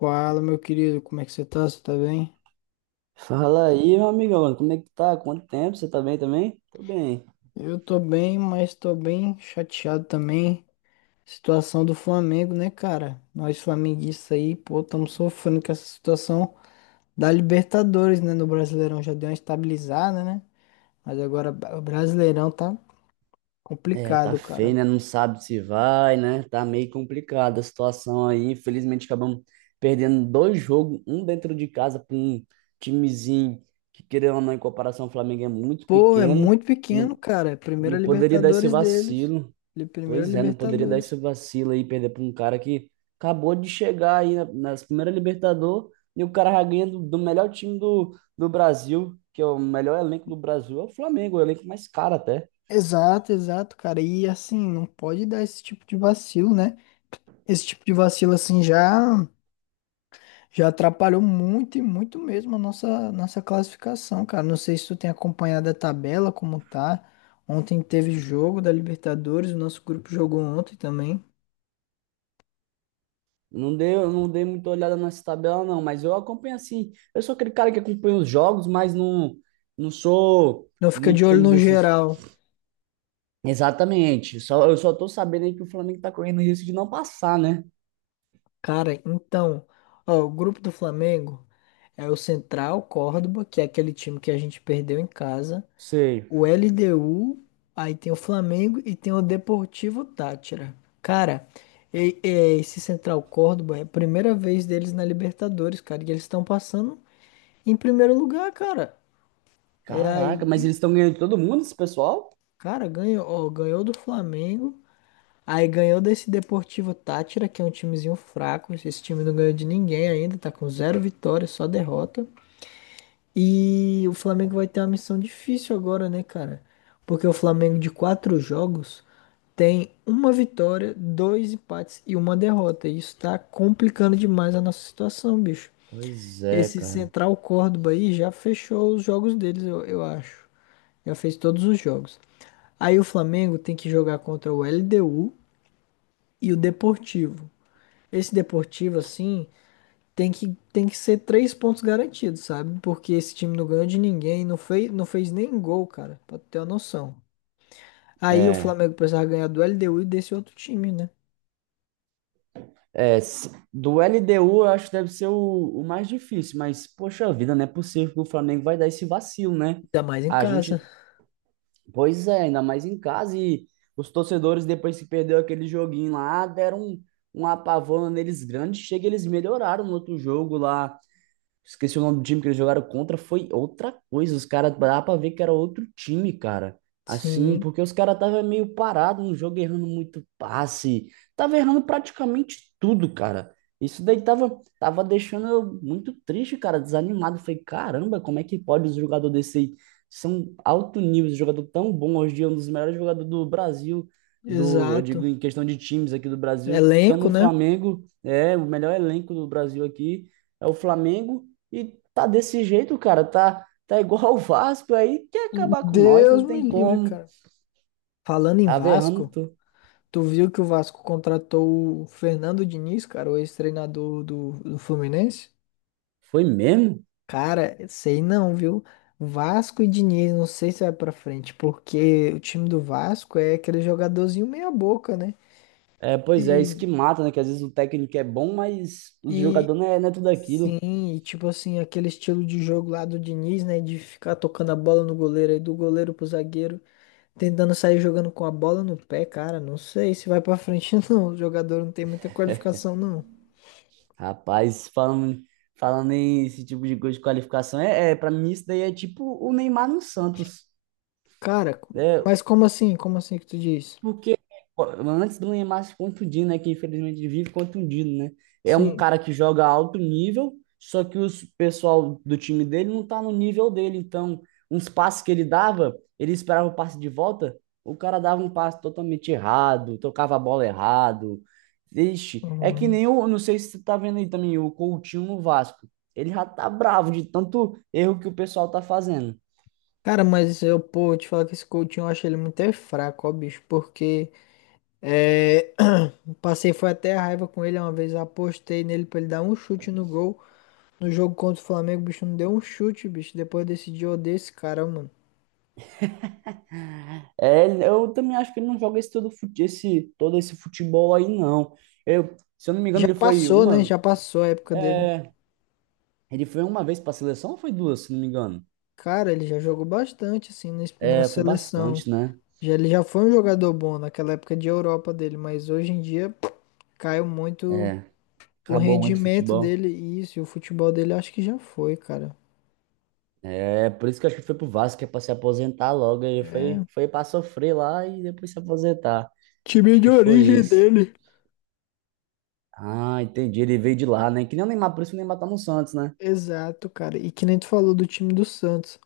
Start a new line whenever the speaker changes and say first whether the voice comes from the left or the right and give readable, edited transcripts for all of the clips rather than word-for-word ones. left: Fala, meu querido, como é que você tá? Você tá bem?
right: Fala aí, meu amigão, como é que tá? Quanto tempo? Você tá bem também? Tô bem.
left: Eu tô bem, mas tô bem chateado também. Situação do Flamengo, né, cara? Nós flamenguistas aí, pô, estamos sofrendo com essa situação da Libertadores, né? No Brasileirão já deu uma estabilizada, né? Mas agora o Brasileirão tá
right: É, tá
left: complicado,
right: feio,
left: cara.
right: né? Não sabe se vai, né? Tá meio complicada a situação aí. Infelizmente, acabamos perdendo dois jogos, um dentro de casa para um timezinho que, querendo ou não, em comparação ao Flamengo, é muito
left: Pô, é
right: pequeno.
left: muito pequeno,
right: Não,
left: cara. É a
right: não
left: primeira
right: poderia dar esse
left: Libertadores deles.
right: vacilo.
left: Primeira
right: Pois é, não poderia dar esse
left: Libertadores.
right: vacilo aí, perder para um cara que acabou de chegar aí nas primeiras Libertadores e o cara já ganha do melhor time do Brasil, que é o melhor elenco do Brasil, é o Flamengo, o elenco mais caro até.
left: Exato, exato, cara. E assim, não pode dar esse tipo de vacilo, né? Esse tipo de vacilo assim já atrapalhou muito e muito mesmo a nossa classificação, cara. Não sei se tu tem acompanhado a tabela como tá. Ontem teve jogo da Libertadores, o nosso grupo jogou ontem também.
right: Não dei, eu não dei muita olhada nessa tabela, não, mas eu acompanho assim. Eu sou aquele cara que acompanha os jogos, não sou
left: Não fica de
right: muito
left: olho
right: entendido
left: no
right: desses.
left: geral.
right: Exatamente, só, eu só tô sabendo aí que o Flamengo tá correndo risco de não passar, né?
left: Cara, então, ó, o grupo do Flamengo é o Central Córdoba, que é aquele time que a gente perdeu em casa.
right: Sei.
left: O LDU, aí tem o Flamengo e tem o Deportivo Táchira. Cara, e esse Central Córdoba é a primeira vez deles na Libertadores, cara, e eles estão passando em primeiro lugar, cara. E
right: Caraca, mas
left: aí,
right: eles estão ganhando de todo mundo, esse pessoal?
left: cara, ganhou, ó, ganhou do Flamengo, aí ganhou desse Deportivo Táchira, que é um timezinho fraco, esse time não ganhou de ninguém ainda, tá com zero vitórias, só derrota. E o Flamengo vai ter uma missão difícil agora, né, cara? Porque o Flamengo de quatro jogos tem uma vitória, dois empates e uma derrota. E isso tá complicando demais a nossa situação, bicho.
right: Pois é,
left: Esse
right: cara.
left: Central Córdoba aí já fechou os jogos deles, eu acho. Já fez todos os jogos. Aí o Flamengo tem que jogar contra o LDU e o Deportivo. Esse Deportivo, assim, tem que ser três pontos garantidos, sabe? Porque esse time não ganhou de ninguém, não fez nem gol, cara, pra tu ter uma noção. Aí o
right: É,
left: Flamengo precisava ganhar do LDU e desse outro time, né?
right: s- do LDU eu acho que deve ser o mais difícil, mas poxa vida, não é possível que o Flamengo vai dar esse vacilo, né?
left: Ainda mais em
right: A
left: casa.
right: gente, pois é, ainda mais em casa e os torcedores depois que perdeu aquele joguinho lá, deram um apavoro neles grande, chega eles melhoraram no outro jogo lá. Esqueci o nome do time que eles jogaram contra, foi outra coisa. Os caras, dá pra ver que era outro time, cara. Assim,
left: Sim,
right: porque os caras estavam meio parados no jogo, errando muito passe. Tava errando praticamente tudo, cara. Isso daí tava deixando eu muito triste, cara, desanimado. Falei, caramba, como é que pode os jogadores desse aí? São alto nível, esse jogador tão bom hoje em dia, um dos melhores jogadores do Brasil, do, eu
left: exato.
right: digo em questão de times aqui do Brasil. Estamos
left: Elenco,
right: no
left: né?
right: Flamengo, é o melhor elenco do Brasil aqui. É o Flamengo e tá desse jeito, cara. Tá igual o Vasco aí, quer acabar com nós,
left: Deus
right: não
left: me
right: tem
left: livre,
right: como.
left: cara. Falando em
right: Tava errando
left: Vasco,
right: tudo.
left: tu viu que o Vasco contratou o Fernando Diniz, cara, o ex-treinador do Fluminense?
right: Foi mesmo?
left: Cara, sei não, viu? Vasco e Diniz, não sei se vai pra frente, porque o time do Vasco é aquele jogadorzinho meia boca, né?
right: É, pois é, isso
left: E,
right: que mata, né? Que às vezes o técnico é bom, mas os
left: e
right: jogadores não é, não é tudo aquilo.
left: sim, e tipo assim, aquele estilo de jogo lá do Diniz, né? De ficar tocando a bola no goleiro aí, do goleiro pro zagueiro. Tentando sair jogando com a bola no pé, cara. Não sei se vai pra frente, não. O jogador não tem muita qualificação, não.
right: Rapaz, falando em esse tipo de coisa de qualificação, é para mim isso daí é tipo o Neymar no Santos.
left: Cara,
right: É,
left: mas como assim? Como assim que tu diz?
right: porque ó, antes do Neymar se contundir, né? Que infelizmente vive contundido, né? É um
left: Sim.
right: cara que joga alto nível, só que os pessoal do time dele não tá no nível dele. Então, uns passes que ele dava, ele esperava o passe de volta, o cara dava um passe totalmente errado, tocava a bola errado. Vixe, é que
left: Uhum.
right: nem o, não sei se você tá vendo aí também, o Coutinho no Vasco. Ele já tá bravo de tanto erro que o pessoal tá fazendo.
left: Cara, mas eu, pô, eu te falar que esse Coutinho eu achei ele muito é fraco, ó, bicho. Porque é, passei, foi até a raiva com ele uma vez. Eu apostei nele pra ele dar um chute no gol. No jogo contra o Flamengo, o bicho não deu um chute, bicho. Depois eu decidi odiar esse cara, mano.
right: É, eu também acho que ele não joga esse todo, esse, todo esse futebol aí, não. Se eu não me engano,
left: Já passou, né? Já passou a época dele.
right: ele foi uma vez para a seleção ou foi duas, se não me engano?
left: Cara, ele já jogou bastante, assim, na na
right: É, foi
left: seleção.
right: bastante, né?
left: Já, ele já foi um jogador bom naquela época de Europa dele, mas hoje em dia caiu muito o
right: Acabou muito o
left: rendimento
right: futebol.
left: dele e isso, e o futebol dele acho que já foi, cara.
right: É, por isso que eu acho que foi pro Vasco, que é pra se aposentar logo.
left: É,
right: Foi pra sofrer lá e depois se aposentar.
left: time
right: Acho que
left: de
right: foi
left: origem
right: isso.
left: dele.
right: Ah, entendi. Ele veio de lá, né? Que nem o Neymar, por isso que o Neymar tá no Santos, né?
left: Exato, cara. E que nem tu falou do time do Santos.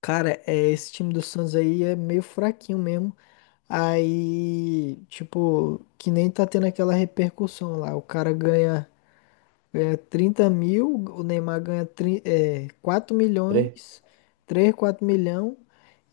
left: Cara, é, esse time do Santos aí é meio fraquinho mesmo. Aí, tipo, que nem tá tendo aquela repercussão lá. O cara ganha 30 mil, o Neymar ganha 4
right: Três.
left: milhões, três quatro milhões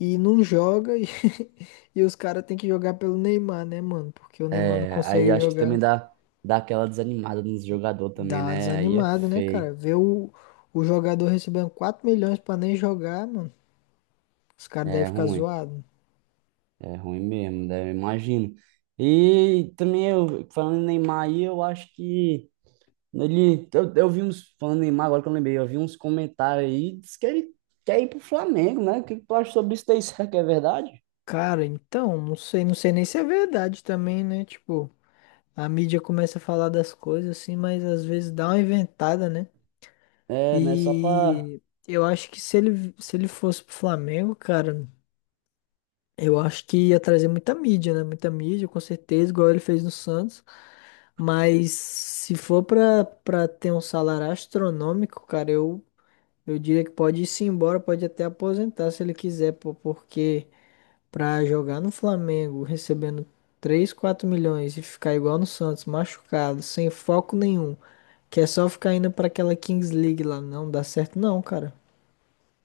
left: e não joga. E, e os caras têm que jogar pelo Neymar, né, mano? Porque o Neymar não
right: É, aí
left: consegue
right: acho que também
left: jogar.
right: dá aquela desanimada nos jogador
left: Dá
right: também,
left: uma
right: né? Aí é
left: desanimada, né, cara?
right: feio.
left: Ver o jogador recebendo 4 milhões pra nem jogar, mano. Os caras devem
right: É
left: ficar
right: ruim,
left: zoados.
right: é ruim mesmo, né? Eu imagino. E também, eu, falando em Neymar aí, eu acho que ele. Eu vi uns. Falando em Neymar, agora que eu lembrei, eu vi uns comentários aí, diz que ele quer ir pro Flamengo, né? O que que tu acha sobre isso daí? Será que é verdade?
left: Cara, então, não sei, não sei nem se é verdade também, né? Tipo, a mídia começa a falar das coisas assim, mas às vezes dá uma inventada, né?
right: É, né? Só pra
left: E eu acho que se ele fosse pro Flamengo, cara, eu acho que ia trazer muita mídia, né? Muita mídia, com certeza, igual ele fez no Santos. Mas se for pra ter um salário astronômico, cara, eu diria que pode ir se embora, pode até aposentar se ele quiser, pô, porque pra jogar no Flamengo recebendo 3, 4 milhões e ficar igual no Santos, machucado, sem foco nenhum, que é só ficar indo pra aquela Kings League lá, não dá certo não, cara.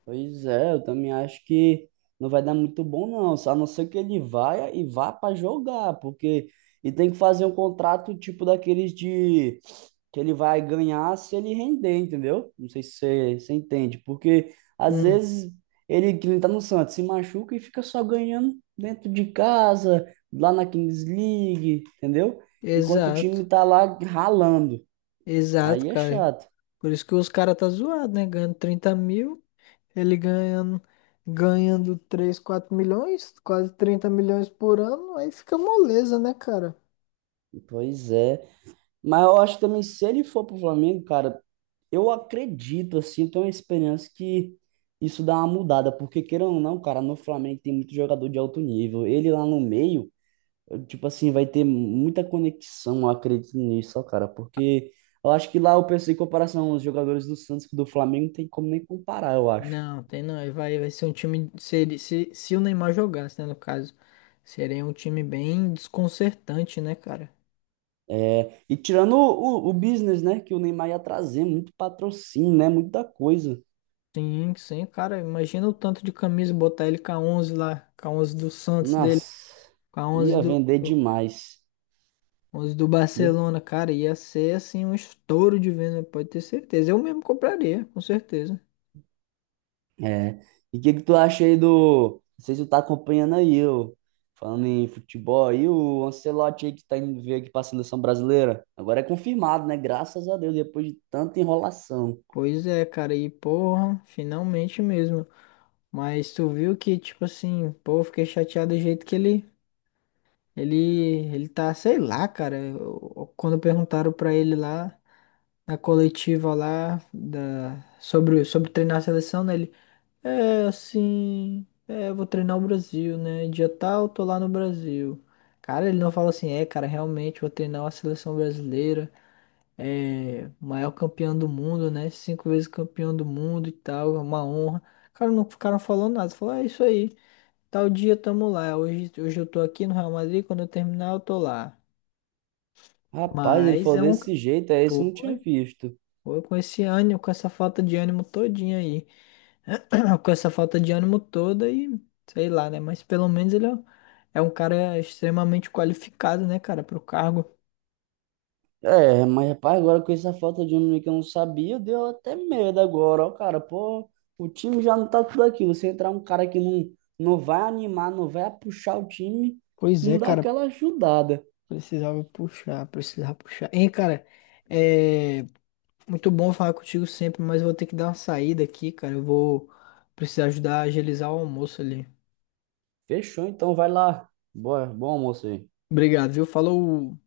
right: pois é, eu também acho que não vai dar muito bom, não. Só a não ser que ele vá e vá para jogar, porque e tem que fazer um contrato tipo daqueles de que ele vai ganhar se ele render, entendeu? Não sei se você entende, porque às
left: Hum.
right: vezes ele que não tá no Santos se machuca e fica só ganhando dentro de casa, lá na Kings League, entendeu? Enquanto o time
left: Exato,
right: tá lá ralando.
left: exato,
right: Aí é
left: cara.
right: chato.
left: Por isso que os caras tá zoado, né? Ganhando 30 mil, ele ganhando, 3 4 milhões, quase 30 milhões por ano, aí fica moleza, né, cara?
right: Pois é. Mas eu acho também, se ele for pro Flamengo, cara. Eu acredito, assim, eu tenho uma experiência que isso dá uma mudada, porque queira ou não, cara, no Flamengo tem muito jogador de alto nível. Ele lá no meio, eu, tipo assim, vai ter muita conexão, eu acredito nisso, ó, cara, porque eu acho que lá eu pensei em comparação aos jogadores do Santos que do Flamengo, não tem como nem comparar, eu acho.
left: Não, tem não. Aí vai ser um time. Se o Neymar jogasse, né, no caso, seria um time bem desconcertante, né, cara?
right: É, e tirando o business, né, que o Neymar ia trazer, muito patrocínio, né, muita coisa.
left: Sim, sim, cara. Imagina o tanto de camisa botar ele com a 11 lá, com a 11 do Santos dele,
right: Nossa,
left: com a 11
right: ia
left: do.
right: vender demais.
left: Os do
right: Ia.
left: Barcelona, cara, ia ser assim um estouro de venda, pode ter certeza. Eu mesmo compraria, com certeza.
right: É. E o que que tu acha aí do. Não sei se tu tá acompanhando aí, ô, falando em futebol aí, o Ancelotti aí que tá indo ver aqui pra seleção brasileira. Agora é confirmado, né? Graças a Deus, depois de tanta enrolação.
left: Pois é, cara, e porra, finalmente mesmo. Mas tu viu que, tipo assim, pô, eu fiquei chateado do jeito que ele, ele tá, sei lá, cara. Quando perguntaram pra ele lá, na coletiva lá, sobre treinar a seleção, né? É, assim, é, eu vou treinar o Brasil, né? Dia tal, tô lá no Brasil. Cara, ele não fala assim, é, cara, realmente vou treinar a seleção brasileira, é, o maior campeão do mundo, né? Cinco vezes campeão do mundo e tal, é uma honra. Cara, não ficaram falando nada, falou, é isso aí, tal dia tamo lá, hoje eu tô aqui no Real Madrid, quando eu terminar eu tô lá.
right: Rapaz, ele
left: Mas
right: falou
left: é um.
right: desse jeito, é esse eu não tinha
left: Foi,
right: visto.
left: foi com esse ânimo, com essa falta de ânimo todinha aí. Com essa falta de ânimo toda e sei lá, né? Mas pelo menos ele é um cara extremamente qualificado, né, cara, pro cargo.
right: É, mas rapaz, agora com essa falta de um menino que eu não sabia, deu até medo agora, ó, cara. Pô, o time já não tá tudo aqui. Você entrar um cara que não vai animar, não vai puxar o time,
left: Pois é,
right: não dá
left: cara,
right: aquela ajudada.
left: precisava puxar, precisava puxar. Hein, cara, é muito bom falar contigo sempre, mas vou ter que dar uma saída aqui, cara. Eu vou precisar ajudar a agilizar o almoço ali.
right: Fechou, então vai lá. Boa, bom almoço aí.
left: Obrigado, viu? Falou.